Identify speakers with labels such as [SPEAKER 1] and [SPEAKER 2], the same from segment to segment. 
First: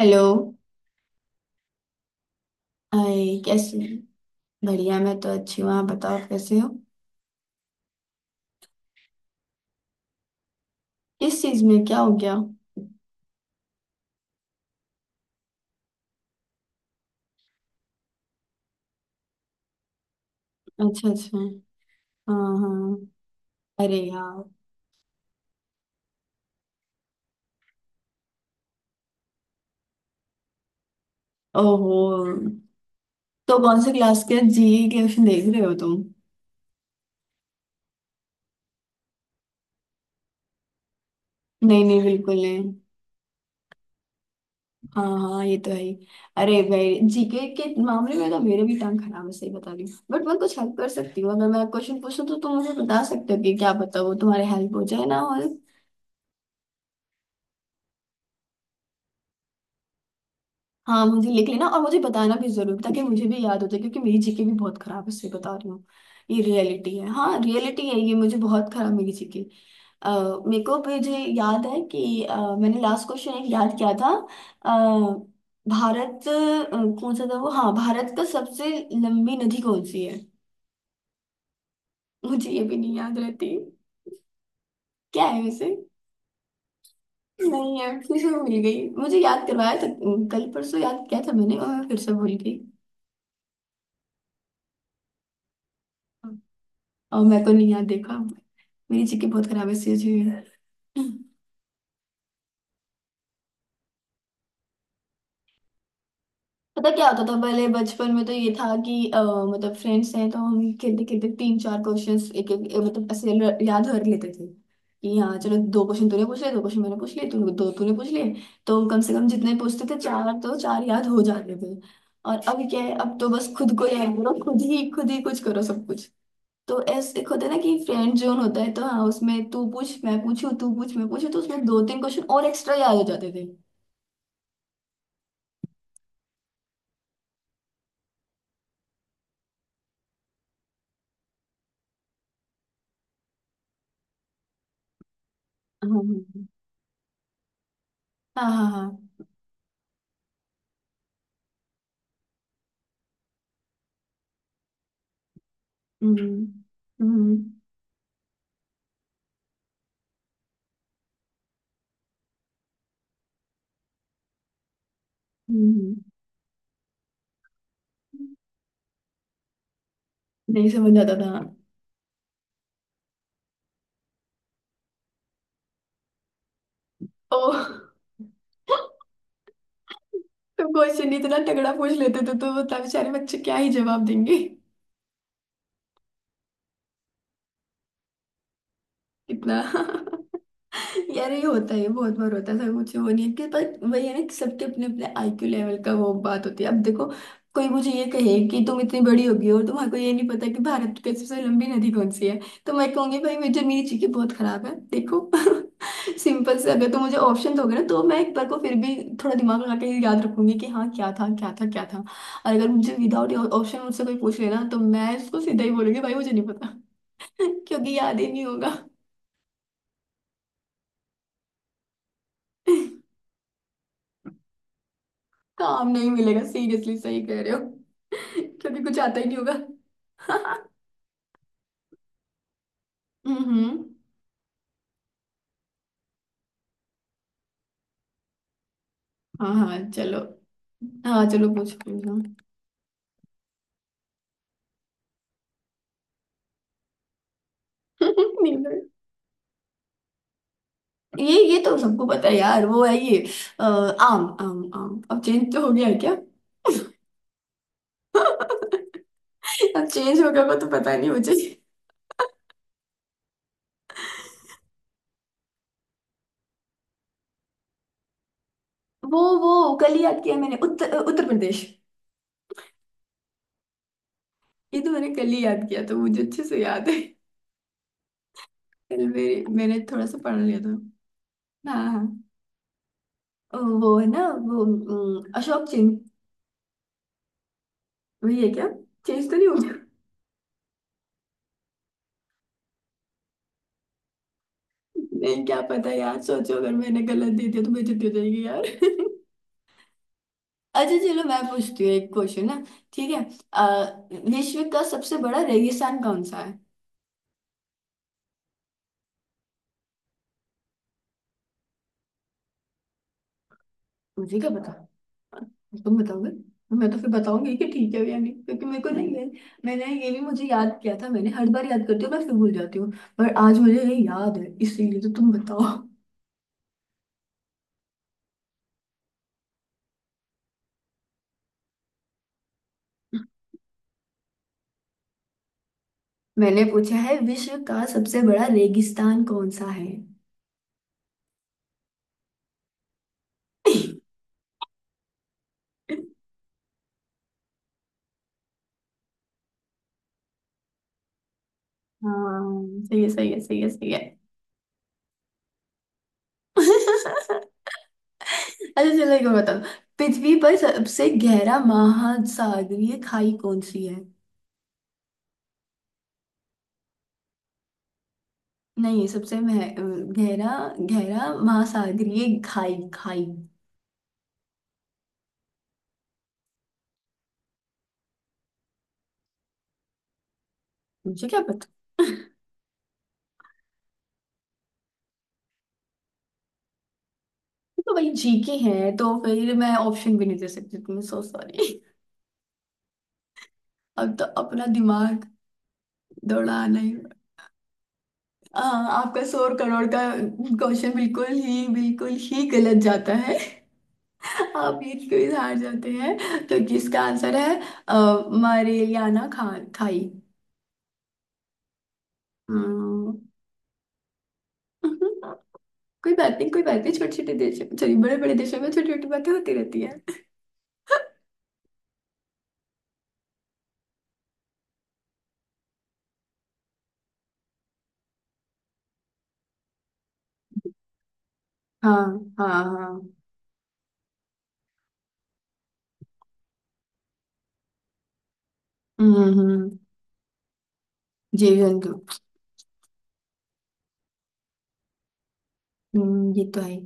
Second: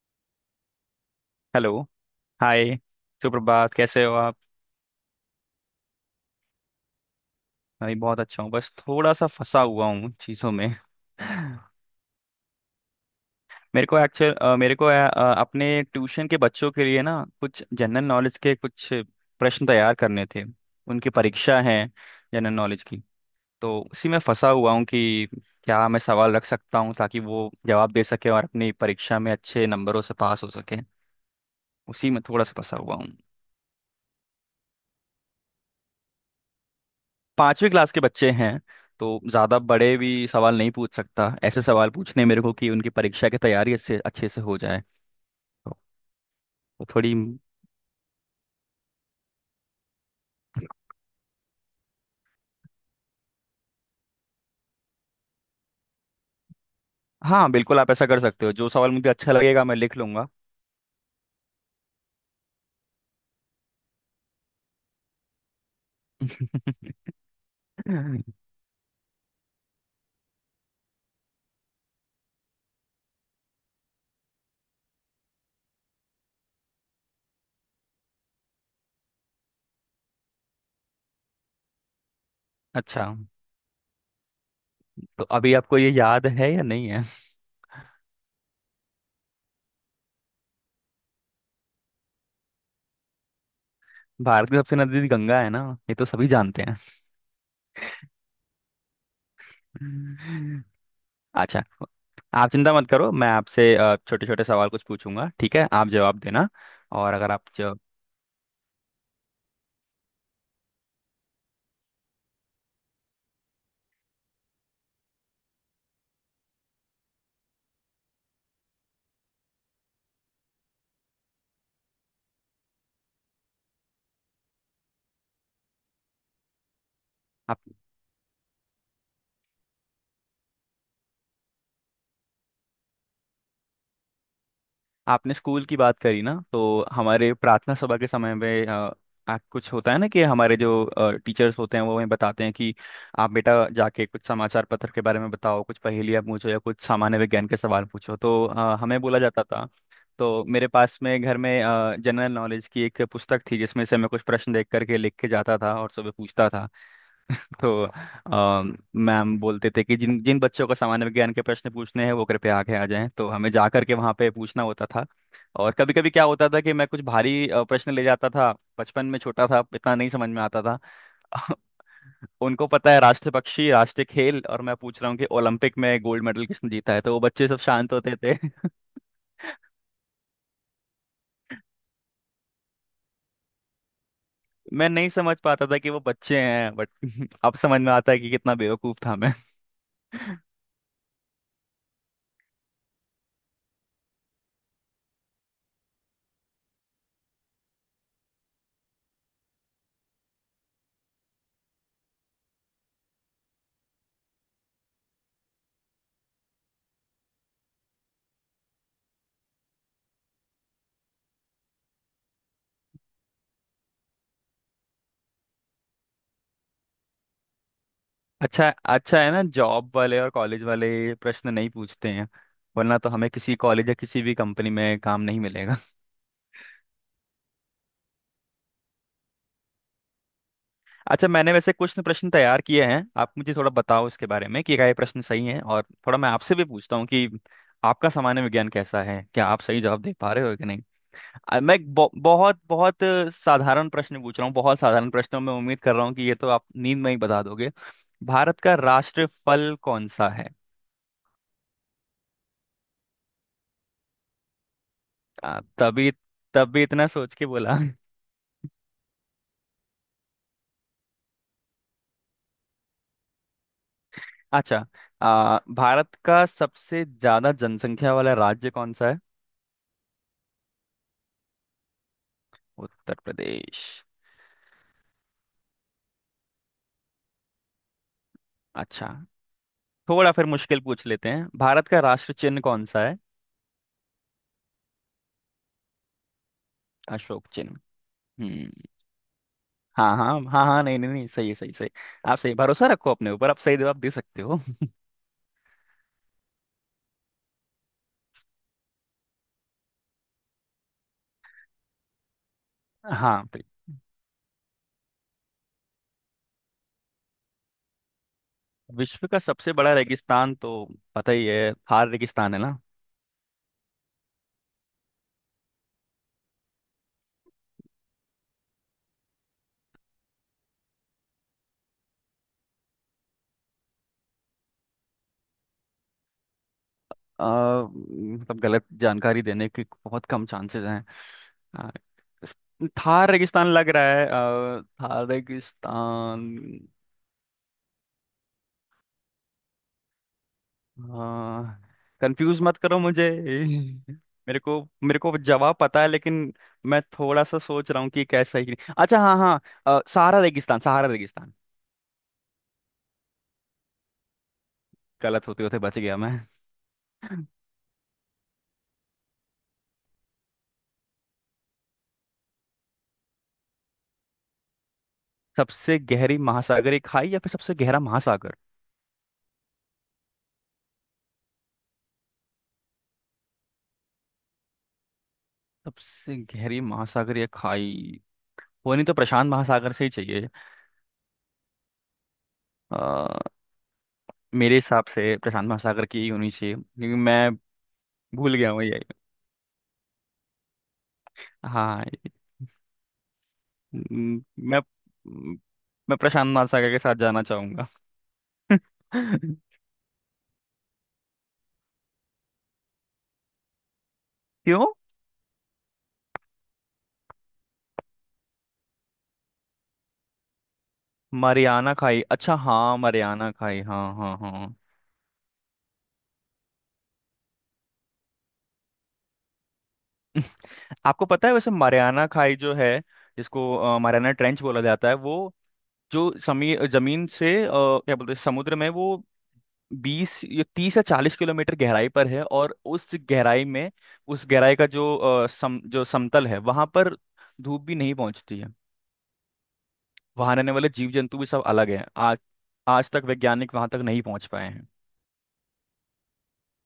[SPEAKER 1] Hello.
[SPEAKER 2] Hello. Hi.
[SPEAKER 1] आई
[SPEAKER 2] सुप्रभात,
[SPEAKER 1] कैसे हैं?
[SPEAKER 2] कैसे हो आप?
[SPEAKER 1] बढ़िया, मैं तो अच्छी हूँ, आप बताओ कैसे हो।
[SPEAKER 2] मैं भी बहुत अच्छा हूँ, बस थोड़ा सा फंसा हुआ हूँ चीज़ों में।
[SPEAKER 1] किस चीज में क्या हो गया?
[SPEAKER 2] मेरे को अपने ट्यूशन के बच्चों के लिए ना कुछ जनरल नॉलेज के कुछ प्रश्न तैयार करने थे।
[SPEAKER 1] अच्छा
[SPEAKER 2] उनकी
[SPEAKER 1] अच्छा।
[SPEAKER 2] परीक्षा है
[SPEAKER 1] हाँ
[SPEAKER 2] जनरल नॉलेज
[SPEAKER 1] हाँ।
[SPEAKER 2] की। तो
[SPEAKER 1] अरे
[SPEAKER 2] उसी में
[SPEAKER 1] यार।
[SPEAKER 2] फंसा हुआ हूँ कि क्या मैं सवाल रख सकता हूँ, ताकि वो जवाब दे सके और अपनी परीक्षा में अच्छे नंबरों से पास हो सके।
[SPEAKER 1] ओहो,
[SPEAKER 2] उसी में थोड़ा सा फंसा हुआ।
[SPEAKER 1] तो कौन से क्लास के जी क्वेश्चन देख रहे हो तुम?
[SPEAKER 2] पांचवी क्लास के बच्चे हैं, तो ज़्यादा बड़े भी सवाल नहीं पूछ सकता, ऐसे
[SPEAKER 1] नहीं
[SPEAKER 2] सवाल
[SPEAKER 1] नहीं,
[SPEAKER 2] पूछने
[SPEAKER 1] बिल्कुल
[SPEAKER 2] मेरे को कि
[SPEAKER 1] नहीं।
[SPEAKER 2] उनकी परीक्षा की तैयारी अच्छे अच्छे से हो जाए।
[SPEAKER 1] हाँ हाँ, ये तो है
[SPEAKER 2] तो,
[SPEAKER 1] ही। अरे
[SPEAKER 2] तो
[SPEAKER 1] भाई,
[SPEAKER 2] थोड़ी
[SPEAKER 1] जीके के मामले में तो मेरे भी टांग खराब है, सही बता रही हूँ, बट मैं कुछ हेल्प कर सकती हूँ। अगर मैं क्वेश्चन पूछूं तो तुम मुझे बता सकते हो कि क्या पता वो तुम्हारे हेल्प हो जाए ना। और
[SPEAKER 2] हाँ, बिल्कुल आप ऐसा कर सकते हो, जो सवाल मुझे अच्छा लगेगा मैं लिख लूंगा।
[SPEAKER 1] हाँ, मुझे लिख लेना और मुझे बताना भी जरूर, ताकि मुझे भी याद हो जाए, क्योंकि मेरी जीके भी बहुत खराब है, इसलिए बता रही हूँ। ये रियलिटी है, हाँ रियलिटी है ये, मुझे बहुत खराब मेरी जीके। मेरे को मुझे याद है कि मैंने लास्ट क्वेश्चन एक याद किया था। अह, भारत कौन सा था वो, हाँ, भारत का सबसे लंबी नदी कौन सी है? मुझे ये भी नहीं
[SPEAKER 2] अच्छा,
[SPEAKER 1] याद रहती। क्या
[SPEAKER 2] तो
[SPEAKER 1] है
[SPEAKER 2] अभी
[SPEAKER 1] वैसे?
[SPEAKER 2] आपको ये याद है या नहीं है?
[SPEAKER 1] नहीं है। फिर से भूल गई, मुझे याद करवाया था कल परसों, याद किया था मैंने और मैं फिर से भूल गई।
[SPEAKER 2] भारत की सबसे नदी गंगा है ना, ये तो सभी जानते हैं।
[SPEAKER 1] और मैं तो नहीं यार देखा, मेरी जीके बहुत खराब स्थिति हुई है, सीरियसली।
[SPEAKER 2] अच्छा, आप चिंता मत करो, मैं आपसे छोटे छोटे सवाल कुछ पूछूंगा, ठीक है? आप जवाब देना।
[SPEAKER 1] पता क्या
[SPEAKER 2] और
[SPEAKER 1] होता
[SPEAKER 2] अगर
[SPEAKER 1] था
[SPEAKER 2] आप
[SPEAKER 1] पहले
[SPEAKER 2] जो,
[SPEAKER 1] बचपन में, तो ये था कि मतलब फ्रेंड्स हैं, तो हम खेलते खेलते तीन चार क्वेश्चंस एक एक मतलब ऐसे याद कर लेते थे कि हाँ चलो, दो क्वेश्चन तूने पूछ लिए, दो क्वेश्चन मैंने पूछ लिए, तूने दो तूने पूछ लिए, तो कम से कम जितने पूछते थे चार, तो चार याद हो जाते थे। और अब क्या है, अब तो बस खुद को याद करो, खुद ही कुछ करो सब कुछ। तो ऐसे एक होता है ना
[SPEAKER 2] आप
[SPEAKER 1] कि फ्रेंड जोन होता है, तो हाँ उसमें तू पूछ मैं पूछू, तू पूछ मैं पूछू, तो उसमें दो तीन क्वेश्चन और एक्स्ट्रा याद हो जाते थे।
[SPEAKER 2] आपने स्कूल की बात करी ना, तो हमारे प्रार्थना सभा के समय में कुछ होता है ना कि हमारे जो टीचर्स होते हैं वो हमें बताते हैं कि आप बेटा जाके कुछ समाचार पत्र के बारे में बताओ, कुछ पहेलियाँ
[SPEAKER 1] हाँ
[SPEAKER 2] पूछो या कुछ सामान्य विज्ञान के सवाल पूछो।
[SPEAKER 1] हाँ
[SPEAKER 2] तो
[SPEAKER 1] हाँ हाँ
[SPEAKER 2] हमें
[SPEAKER 1] हाँ।
[SPEAKER 2] बोला जाता था। तो मेरे पास में घर में जनरल नॉलेज की एक पुस्तक थी, जिसमें से मैं कुछ प्रश्न देख करके लिख के जाता था और सुबह
[SPEAKER 1] हम्म
[SPEAKER 2] पूछता था।
[SPEAKER 1] हम्म।
[SPEAKER 2] तो मैम बोलते थे कि जिन जिन बच्चों को सामान्य विज्ञान के प्रश्न पूछने हैं वो कृपया आगे आ जाएं, तो हमें जा करके वहाँ पे पूछना होता था। और कभी
[SPEAKER 1] हम्म,
[SPEAKER 2] कभी क्या होता था कि मैं कुछ भारी प्रश्न ले जाता था। बचपन में छोटा था, इतना नहीं समझ में आता
[SPEAKER 1] नहीं
[SPEAKER 2] था।
[SPEAKER 1] समझ आता था।
[SPEAKER 2] उनको पता है राष्ट्र पक्षी, राष्ट्रीय खेल, और मैं पूछ रहा हूँ कि ओलंपिक में गोल्ड मेडल किसने जीता है, तो वो
[SPEAKER 1] ओ,
[SPEAKER 2] बच्चे सब शांत होते थे।
[SPEAKER 1] तुम क्वेश्चन इतना तगड़ा पूछ लेते थे, तो बता बेचारे बच्चे क्या ही जवाब देंगे।
[SPEAKER 2] मैं नहीं समझ पाता था कि वो बच्चे हैं, बट अब समझ में आता है कि कितना बेवकूफ था मैं।
[SPEAKER 1] इतना। यार, ये होता है, ये बहुत बार होता है सर, मुझे वो नहीं है कि, पर वही है ना कि सबके अपने अपने आईक्यू लेवल का वो बात होती है। अब देखो, कोई मुझे ये कहे कि तुम इतनी बड़ी होगी और तुम्हारे को ये नहीं पता कि भारत की सबसे लंबी नदी कौन सी है, तो मैं कहूंगी भाई मुझे मेरी चीजें बहुत खराब है, देखो। सिंपल से अगर तुम मुझे ऑप्शन दोगे ना, तो मैं एक बार को फिर भी थोड़ा दिमाग लगा के याद रखूंगी कि हाँ क्या था क्या था क्या था। और अगर मुझे विदाउट ऑप्शन मुझसे कोई पूछ लेना, तो मैं उसको सीधा ही बोलूंगी भाई, मुझे नहीं पता। क्योंकि याद ही नहीं
[SPEAKER 2] अच्छा,
[SPEAKER 1] होगा।
[SPEAKER 2] अच्छा है ना जॉब वाले और कॉलेज वाले ये प्रश्न नहीं पूछते हैं, वरना तो हमें किसी कॉलेज या किसी भी कंपनी में काम नहीं मिलेगा।
[SPEAKER 1] काम नहीं मिलेगा, सीरियसली सही कह रहे हो। क्योंकि कुछ आता ही नहीं होगा।
[SPEAKER 2] अच्छा, मैंने वैसे कुछ न प्रश्न तैयार किए हैं, आप मुझे थोड़ा
[SPEAKER 1] हम्म।
[SPEAKER 2] बताओ इसके बारे में कि क्या ये प्रश्न सही है। और थोड़ा मैं आपसे भी पूछता हूँ कि आपका सामान्य विज्ञान कैसा है, क्या
[SPEAKER 1] हाँ
[SPEAKER 2] आप
[SPEAKER 1] हाँ
[SPEAKER 2] सही जवाब दे
[SPEAKER 1] चलो।
[SPEAKER 2] पा रहे हो कि नहीं।
[SPEAKER 1] हाँ चलो पूछ
[SPEAKER 2] मैं एक
[SPEAKER 1] पूछो।
[SPEAKER 2] बहुत बहुत साधारण प्रश्न पूछ रहा हूँ, बहुत साधारण प्रश्नों में उम्मीद कर रहा हूँ कि ये तो आप नींद में ही बता दोगे। भारत का
[SPEAKER 1] नींदर।
[SPEAKER 2] राष्ट्रीय फल कौन सा है?
[SPEAKER 1] ये तो सबको पता है यार, वो है ये, आम आम आम। अब चेंज
[SPEAKER 2] आ,
[SPEAKER 1] तो हो गया है
[SPEAKER 2] तभी
[SPEAKER 1] क्या?
[SPEAKER 2] तभी इतना सोच के बोला।
[SPEAKER 1] अब चेंज हो गया वो तो पता नहीं मुझे।
[SPEAKER 2] अच्छा, भारत का सबसे ज्यादा जनसंख्या वाला राज्य कौन सा
[SPEAKER 1] वो
[SPEAKER 2] है?
[SPEAKER 1] वो कल ही याद किया मैंने, उत्तर उत्तर प्रदेश।
[SPEAKER 2] उत्तर प्रदेश।
[SPEAKER 1] ये तो मैंने कल ही याद किया, तो मुझे अच्छे से याद है। कल
[SPEAKER 2] अच्छा,
[SPEAKER 1] मेरे मैंने थोड़ा सा
[SPEAKER 2] थोड़ा
[SPEAKER 1] पढ़
[SPEAKER 2] फिर
[SPEAKER 1] लिया था।
[SPEAKER 2] मुश्किल पूछ लेते हैं,
[SPEAKER 1] हाँ
[SPEAKER 2] भारत का
[SPEAKER 1] हाँ।
[SPEAKER 2] राष्ट्र चिन्ह कौन सा है?
[SPEAKER 1] वो है ना वो, अशोक चेन।
[SPEAKER 2] अशोक चिन्ह।
[SPEAKER 1] वही है क्या?
[SPEAKER 2] हम्म,
[SPEAKER 1] चेंज तो नहीं हो।
[SPEAKER 2] हाँ हाँ हाँ हाँ, नहीं नहीं नहीं, सही है, सही सही। आप सही भरोसा रखो अपने ऊपर, आप सही जवाब दे सकते हो।
[SPEAKER 1] मैं क्या पता यार, सोचो अगर मैंने गलत दे दिया तो बेइज्जती हो जाएगी यार। अच्छा चलो, मैं पूछती हूँ एक क्वेश्चन ना। ठीक है।
[SPEAKER 2] हाँ तो
[SPEAKER 1] अ, विश्व का सबसे बड़ा रेगिस्तान कौन सा है?
[SPEAKER 2] विश्व का सबसे बड़ा रेगिस्तान तो पता ही है, थार रेगिस्तान है ना।
[SPEAKER 1] मुझे क्या पता, तुम बताओगे, मैं तो फिर बताऊंगी कि ठीक है या नहीं, क्योंकि मेरे को नहीं है। मैंने ये भी मुझे याद किया था, मैंने हर बार याद करती हूँ, मैं फिर भूल जाती हूँ, पर आज मुझे ये याद है, इसीलिए तो तुम बताओ।
[SPEAKER 2] मतलब गलत जानकारी देने के बहुत कम चांसेस हैं। अ, इस- थार रेगिस्तान लग रहा है, थार
[SPEAKER 1] मैंने
[SPEAKER 2] रेगिस्तान।
[SPEAKER 1] पूछा है, विश्व का सबसे बड़ा रेगिस्तान कौन सा है?
[SPEAKER 2] कंफ्यूज मत करो मुझे। मेरे को जवाब पता है, लेकिन मैं थोड़ा सा सोच रहा हूँ कि कैसा ही कि नहीं। अच्छा हाँ हाँ, सहारा रेगिस्तान, सहारा रेगिस्तान।
[SPEAKER 1] हाँ सही है, सही है, सही है, सही
[SPEAKER 2] गलत होते होते बच गया मैं।
[SPEAKER 1] है। अच्छा चलो, एक और बताओ। पृथ्वी पर सबसे गहरा महासागरीय खाई कौन सी है?
[SPEAKER 2] सबसे गहरी महासागरीय खाई या फिर सबसे गहरा महासागर?
[SPEAKER 1] नहीं, सबसे गहरा, गहरा महासागरीय खाई खाई।
[SPEAKER 2] सबसे गहरी महासागरीय खाई। वो नहीं तो प्रशांत महासागर से ही चाहिए।
[SPEAKER 1] मुझे क्या पता।
[SPEAKER 2] अ, मेरे हिसाब से प्रशांत महासागर की ही होनी चाहिए, क्योंकि मैं
[SPEAKER 1] तो भाई, जी के
[SPEAKER 2] भूल गया हूँ
[SPEAKER 1] है
[SPEAKER 2] ये।
[SPEAKER 1] तो फिर मैं ऑप्शन भी नहीं दे सकती तुम्हें, सो सॉरी।
[SPEAKER 2] हाँ,
[SPEAKER 1] अब तो
[SPEAKER 2] म,
[SPEAKER 1] अपना
[SPEAKER 2] मैं
[SPEAKER 1] दिमाग
[SPEAKER 2] म, मैं प्रशांत
[SPEAKER 1] दौड़ाना
[SPEAKER 2] महासागर
[SPEAKER 1] ही।
[SPEAKER 2] के साथ जाना चाहूंगा।
[SPEAKER 1] आपका 100 करोड़ का क्वेश्चन बिल्कुल ही गलत जाता है, आप
[SPEAKER 2] क्यों?
[SPEAKER 1] ये क्विज हार जाते हैं। तो इसका आंसर है अ, मरेलियाना खा खाई।
[SPEAKER 2] मरियाना खाई, अच्छा हाँ,
[SPEAKER 1] हाँ।
[SPEAKER 2] मरियाना खाई, हाँ हाँ हाँ हाँ।
[SPEAKER 1] कोई बात नहीं, कोई बात नहीं, छोटे छोटे देशों, सॉरी बड़े बड़े देशों में छोटी छोटी बातें होती रहती है।
[SPEAKER 2] आपको पता है वैसे मरियाना खाई जो है, जिसको मरियाना ट्रेंच बोला जाता है, वो जो समी जमीन से क्या बोलते हैं समुद्र में, वो 20 या 30 या 40 किलोमीटर गहराई
[SPEAKER 1] हाँ
[SPEAKER 2] पर है,
[SPEAKER 1] हाँ
[SPEAKER 2] और उस
[SPEAKER 1] हाँ।
[SPEAKER 2] गहराई में, उस गहराई का जो सम जो समतल है वहां पर, धूप भी नहीं पहुंचती है।
[SPEAKER 1] हम्म हम्म,
[SPEAKER 2] वहां रहने वाले जीव जंतु भी सब
[SPEAKER 1] जीवन
[SPEAKER 2] अलग
[SPEAKER 1] तो।
[SPEAKER 2] हैं। आज आज तक वैज्ञानिक वहां तक नहीं पहुंच पाए हैं।
[SPEAKER 1] ये तो है।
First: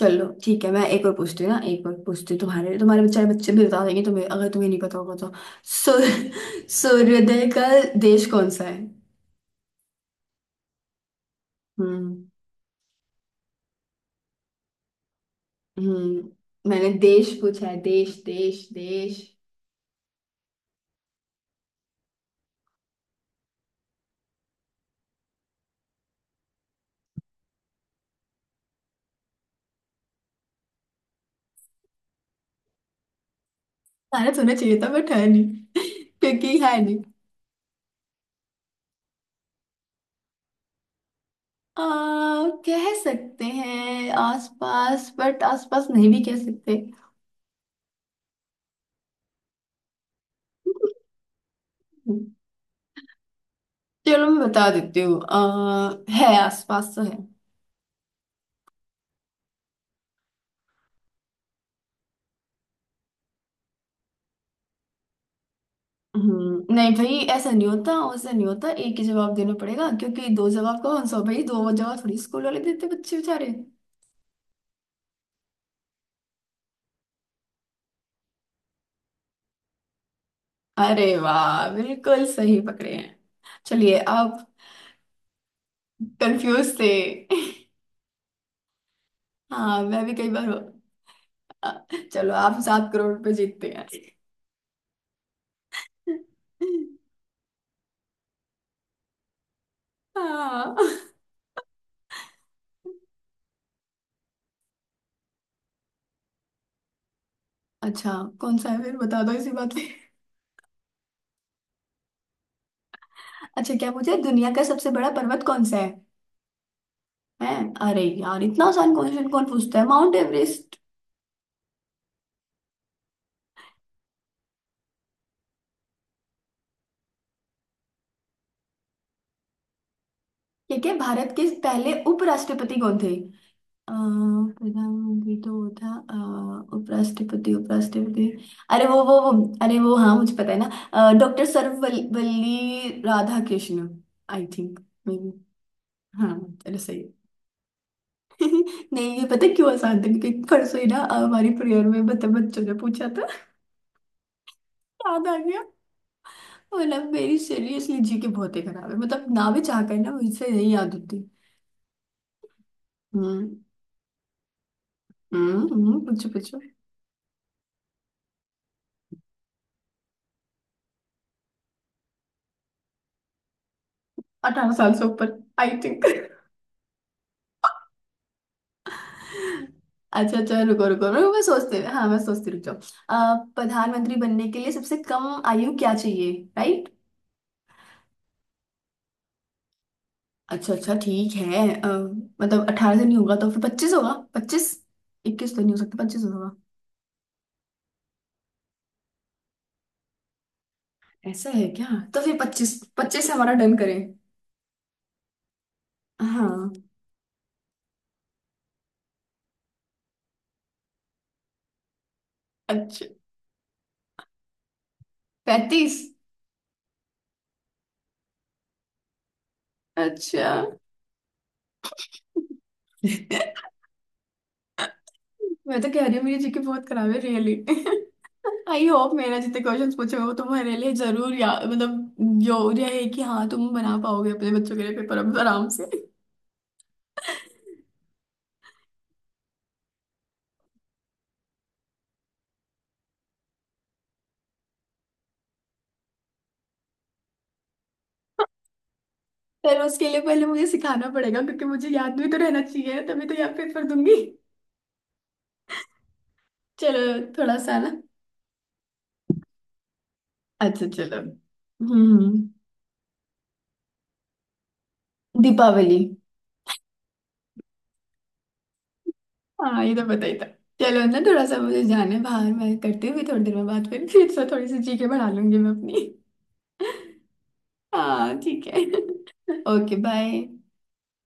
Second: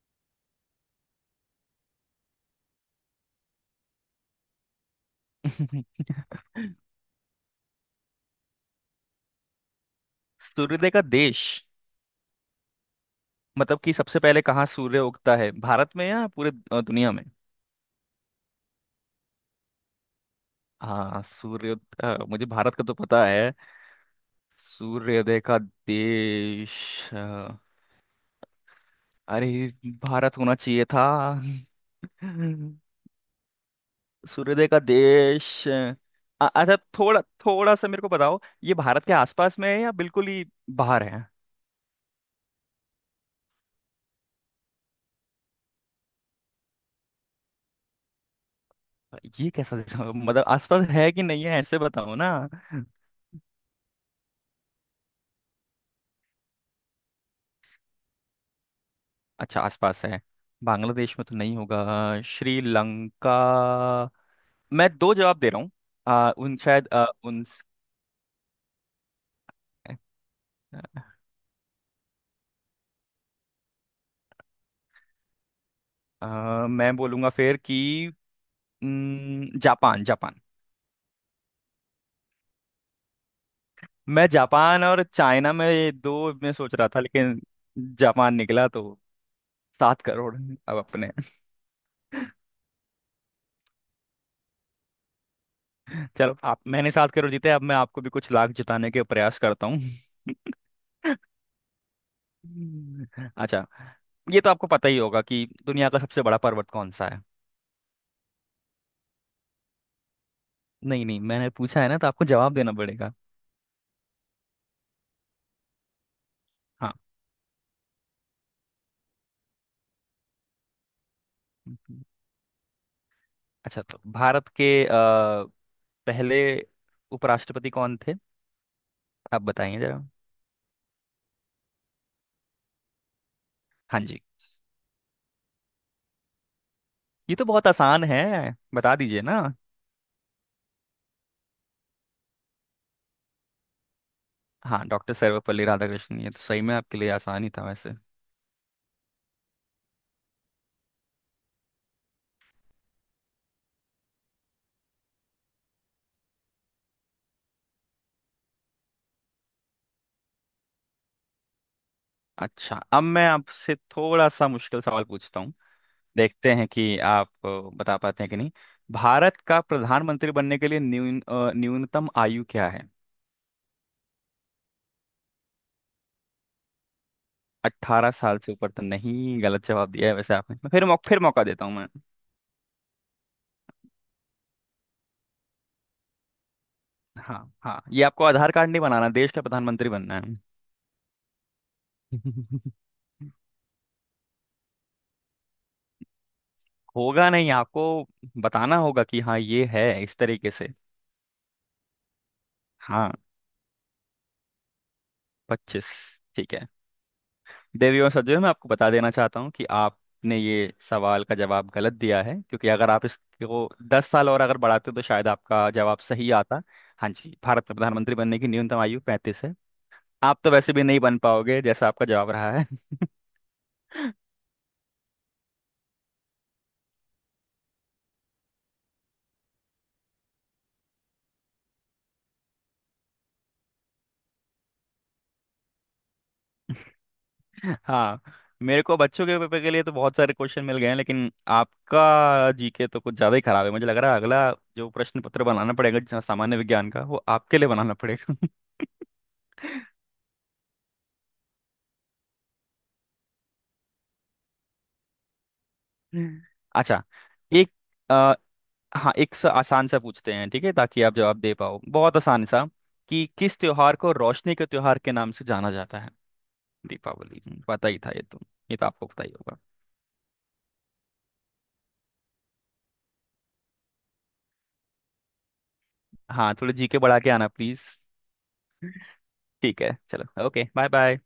[SPEAKER 1] चलो ठीक है, मैं एक और पूछती हूँ ना, एक और पूछती हूँ, तुम्हारे तुम्हारे बेचारे बच्चे भी बता देंगे तुम्हें, अगर तुम्हें नहीं पता होगा तो। सूर्य सूर्योदय का देश कौन सा है?
[SPEAKER 2] सूर्योदय का देश
[SPEAKER 1] हम्म।
[SPEAKER 2] मतलब कि सबसे पहले कहाँ सूर्य उगता है, भारत में या पूरे
[SPEAKER 1] हम्म, मैंने
[SPEAKER 2] दुनिया में?
[SPEAKER 1] देश पूछा है, देश देश देश।
[SPEAKER 2] हाँ सूर्य, मुझे भारत का तो पता है। सूर्योदय का देश, अ, अरे भारत होना चाहिए था।
[SPEAKER 1] भारत होना
[SPEAKER 2] सूर्योदय का
[SPEAKER 1] चाहिए था बट है नहीं।
[SPEAKER 2] देश
[SPEAKER 1] क्योंकि है।
[SPEAKER 2] अच्छा, थोड़ा थोड़ा सा मेरे को बताओ, ये भारत के आसपास में है या बिल्कुल ही बाहर है?
[SPEAKER 1] आ, कह सकते हैं आसपास, बट आसपास नहीं भी कह सकते।
[SPEAKER 2] ये कैसा जवाब? मतलब आसपास है कि नहीं है, ऐसे बताओ ना।
[SPEAKER 1] चलो मैं बता देती हूँ, है, आसपास तो है।
[SPEAKER 2] अच्छा आसपास है। बांग्लादेश में तो नहीं होगा, श्रीलंका। मैं दो जवाब दे रहा हूँ। आ, उन शायद
[SPEAKER 1] नहीं
[SPEAKER 2] आ,
[SPEAKER 1] भाई,
[SPEAKER 2] उन
[SPEAKER 1] ऐसा नहीं होता वैसा नहीं होता, एक ही जवाब देना पड़ेगा, क्योंकि दो जवाब कौन सा भाई, दो जवाब थोड़ी स्कूल वाले देते बच्चे बेचारे।
[SPEAKER 2] आ, मैं बोलूंगा फिर कि न, जापान, जापान।
[SPEAKER 1] अरे वाह, बिल्कुल सही पकड़े हैं। चलिए
[SPEAKER 2] मैं
[SPEAKER 1] आप।
[SPEAKER 2] जापान और चाइना में, ये दो में
[SPEAKER 1] कंफ्यूज
[SPEAKER 2] सोच रहा
[SPEAKER 1] थे।
[SPEAKER 2] था लेकिन जापान निकला तो
[SPEAKER 1] हाँ,
[SPEAKER 2] सात
[SPEAKER 1] मैं भी कई
[SPEAKER 2] करोड़
[SPEAKER 1] बार
[SPEAKER 2] अब अपने,
[SPEAKER 1] चलो आप 7 करोड़ रुपए जीतते हैं।
[SPEAKER 2] चलो आप, मैंने 7 करोड़ जीते, अब मैं आपको भी कुछ लाख जिताने के प्रयास करता हूँ।
[SPEAKER 1] हाँ।
[SPEAKER 2] अच्छा, ये तो आपको पता ही होगा कि दुनिया का सबसे बड़ा पर्वत कौन सा है?
[SPEAKER 1] अच्छा, कौन सा है फिर बता दो इसी बात पे।
[SPEAKER 2] नहीं नहीं, मैंने पूछा है ना तो आपको जवाब देना पड़ेगा।
[SPEAKER 1] अच्छा क्या पूछे, दुनिया का सबसे बड़ा पर्वत कौन सा है?
[SPEAKER 2] हाँ।
[SPEAKER 1] हैं, अरे यार, इतना आसान क्वेश्चन कौन पूछता है, माउंट एवरेस्ट।
[SPEAKER 2] अच्छा, तो भारत के पहले उपराष्ट्रपति कौन थे? आप बताइए जरा।
[SPEAKER 1] ठीक है, भारत के पहले उपराष्ट्रपति कौन थे? अ,
[SPEAKER 2] हाँ जी,
[SPEAKER 1] प्रधानमंत्री तो वो था,
[SPEAKER 2] ये तो
[SPEAKER 1] उपराष्ट्रपति
[SPEAKER 2] बहुत आसान है,
[SPEAKER 1] उपराष्ट्रपति, अरे
[SPEAKER 2] बता
[SPEAKER 1] वो वो
[SPEAKER 2] दीजिए ना।
[SPEAKER 1] वो अरे वो, हाँ, मुझे पता है ना, doctor Sarvepalli Radhakrishnan. I think.
[SPEAKER 2] हाँ, doctor
[SPEAKER 1] maybe.
[SPEAKER 2] Sarvepalli Radhakrishnan, ये तो
[SPEAKER 1] हाँ
[SPEAKER 2] सही में
[SPEAKER 1] चलो
[SPEAKER 2] आपके
[SPEAKER 1] सही
[SPEAKER 2] लिए
[SPEAKER 1] है।
[SPEAKER 2] आसान ही था वैसे।
[SPEAKER 1] नहीं, ये पता है क्यों आसान था, क्योंकि परसों ही ना, हमारी प्रेयर में बच्चों ने पूछा था, याद आ गया। मतलब मेरी सीरियसली जी के बहुत ही खराब है, मतलब ना भी चाह कर ना मुझसे नहीं याद होती।
[SPEAKER 2] अच्छा, अब मैं
[SPEAKER 1] हम्म
[SPEAKER 2] आपसे थोड़ा सा मुश्किल सवाल पूछता हूँ,
[SPEAKER 1] हम्म। पूछो
[SPEAKER 2] देखते
[SPEAKER 1] पूछो।
[SPEAKER 2] हैं कि आप बता पाते हैं कि नहीं। भारत का प्रधानमंत्री बनने के लिए न्यूनतम आयु क्या है?
[SPEAKER 1] 18 साल से ऊपर। I think.
[SPEAKER 2] 18 साल से ऊपर तो नहीं, गलत जवाब दिया है वैसे
[SPEAKER 1] अच्छा
[SPEAKER 2] आपने,
[SPEAKER 1] अच्छा,
[SPEAKER 2] तो फिर
[SPEAKER 1] रुको रुको
[SPEAKER 2] मौका, फिर
[SPEAKER 1] रुको, मैं
[SPEAKER 2] मौका देता हूँ
[SPEAKER 1] सोचते
[SPEAKER 2] मैं।
[SPEAKER 1] हाँ, मैं सोचती रुक जाओ। प्रधानमंत्री बनने के लिए सबसे कम आयु क्या चाहिए? राइट।
[SPEAKER 2] हाँ हाँ, ये आपको आधार कार्ड नहीं बनाना, देश का प्रधानमंत्री बनना है।
[SPEAKER 1] अच्छा अच्छा ठीक है, मतलब 18 से नहीं होगा तो फिर 25 होगा, पच्चीस, 21 तो नहीं हो सकता, पच्चीस होगा।
[SPEAKER 2] होगा नहीं, आपको बताना होगा कि हाँ ये है, इस तरीके से।
[SPEAKER 1] ऐसा है क्या? तो फिर पच्चीस
[SPEAKER 2] हाँ,
[SPEAKER 1] पच्चीस हमारा डन करें।
[SPEAKER 2] 25? ठीक है।
[SPEAKER 1] हाँ।
[SPEAKER 2] देवियों और सज्जनों, मैं आपको बता देना चाहता हूँ कि आपने ये सवाल का जवाब गलत दिया है, क्योंकि अगर आप
[SPEAKER 1] अच्छा,
[SPEAKER 2] इसको 10 साल और अगर बढ़ाते तो शायद आपका
[SPEAKER 1] 35।
[SPEAKER 2] जवाब सही आता। हाँ जी, भारत में प्रधानमंत्री बनने की न्यूनतम आयु 35 है। आप
[SPEAKER 1] अच्छा।
[SPEAKER 2] तो वैसे भी नहीं बन पाओगे जैसा आपका जवाब रहा है।
[SPEAKER 1] मैं तो कह रही हूँ मेरी जीके बहुत खराब है रियली। आई होप मेरा जितने क्वेश्चंस पूछे हो तुम्हारे लिए जरूर, या मतलब जरूर है कि हाँ तुम बना पाओगे अपने बच्चों के लिए पेपर अब आराम से।
[SPEAKER 2] हाँ, मेरे को बच्चों के पेपर के लिए तो बहुत सारे क्वेश्चन मिल गए हैं, लेकिन आपका जीके तो कुछ ज़्यादा ही खराब है मुझे लग रहा है। अगला जो प्रश्न पत्र बनाना पड़ेगा जो सामान्य विज्ञान का, वो आपके लिए बनाना पड़ेगा।
[SPEAKER 1] पर उसके लिए पहले मुझे सिखाना पड़ेगा, क्योंकि मुझे याद भी तो रहना चाहिए, तभी तो याद पेपर दूंगी। चलो,
[SPEAKER 2] अच्छा,
[SPEAKER 1] थोड़ा
[SPEAKER 2] एक,
[SPEAKER 1] सा ना।
[SPEAKER 2] हाँ एक सा आसान सा पूछते हैं, ठीक है,
[SPEAKER 1] अच्छा
[SPEAKER 2] ताकि आप
[SPEAKER 1] चलो।
[SPEAKER 2] जवाब दे पाओ, बहुत
[SPEAKER 1] हम्म।
[SPEAKER 2] आसान सा। कि किस त्योहार को रोशनी के त्योहार के नाम से जाना
[SPEAKER 1] दीपावली।
[SPEAKER 2] जाता है? दीपावली, पता ही था ये तो, ये तो आपको पता ही होगा।
[SPEAKER 1] हाँ ये तो पता ही था। चलो ना, थोड़ा सा मुझे जाने बाहर, मैं करती हूँ, फिर थोड़ी देर में बात, फिर से थोड़ी सी जीके बढ़ा लूंगी मैं अपनी।
[SPEAKER 2] हाँ, थोड़े जी के बढ़ा के आना प्लीज।
[SPEAKER 1] हाँ ठीक है।
[SPEAKER 2] ठीक
[SPEAKER 1] ओके
[SPEAKER 2] है,
[SPEAKER 1] बाय।
[SPEAKER 2] चलो, ओके, बाय बाय।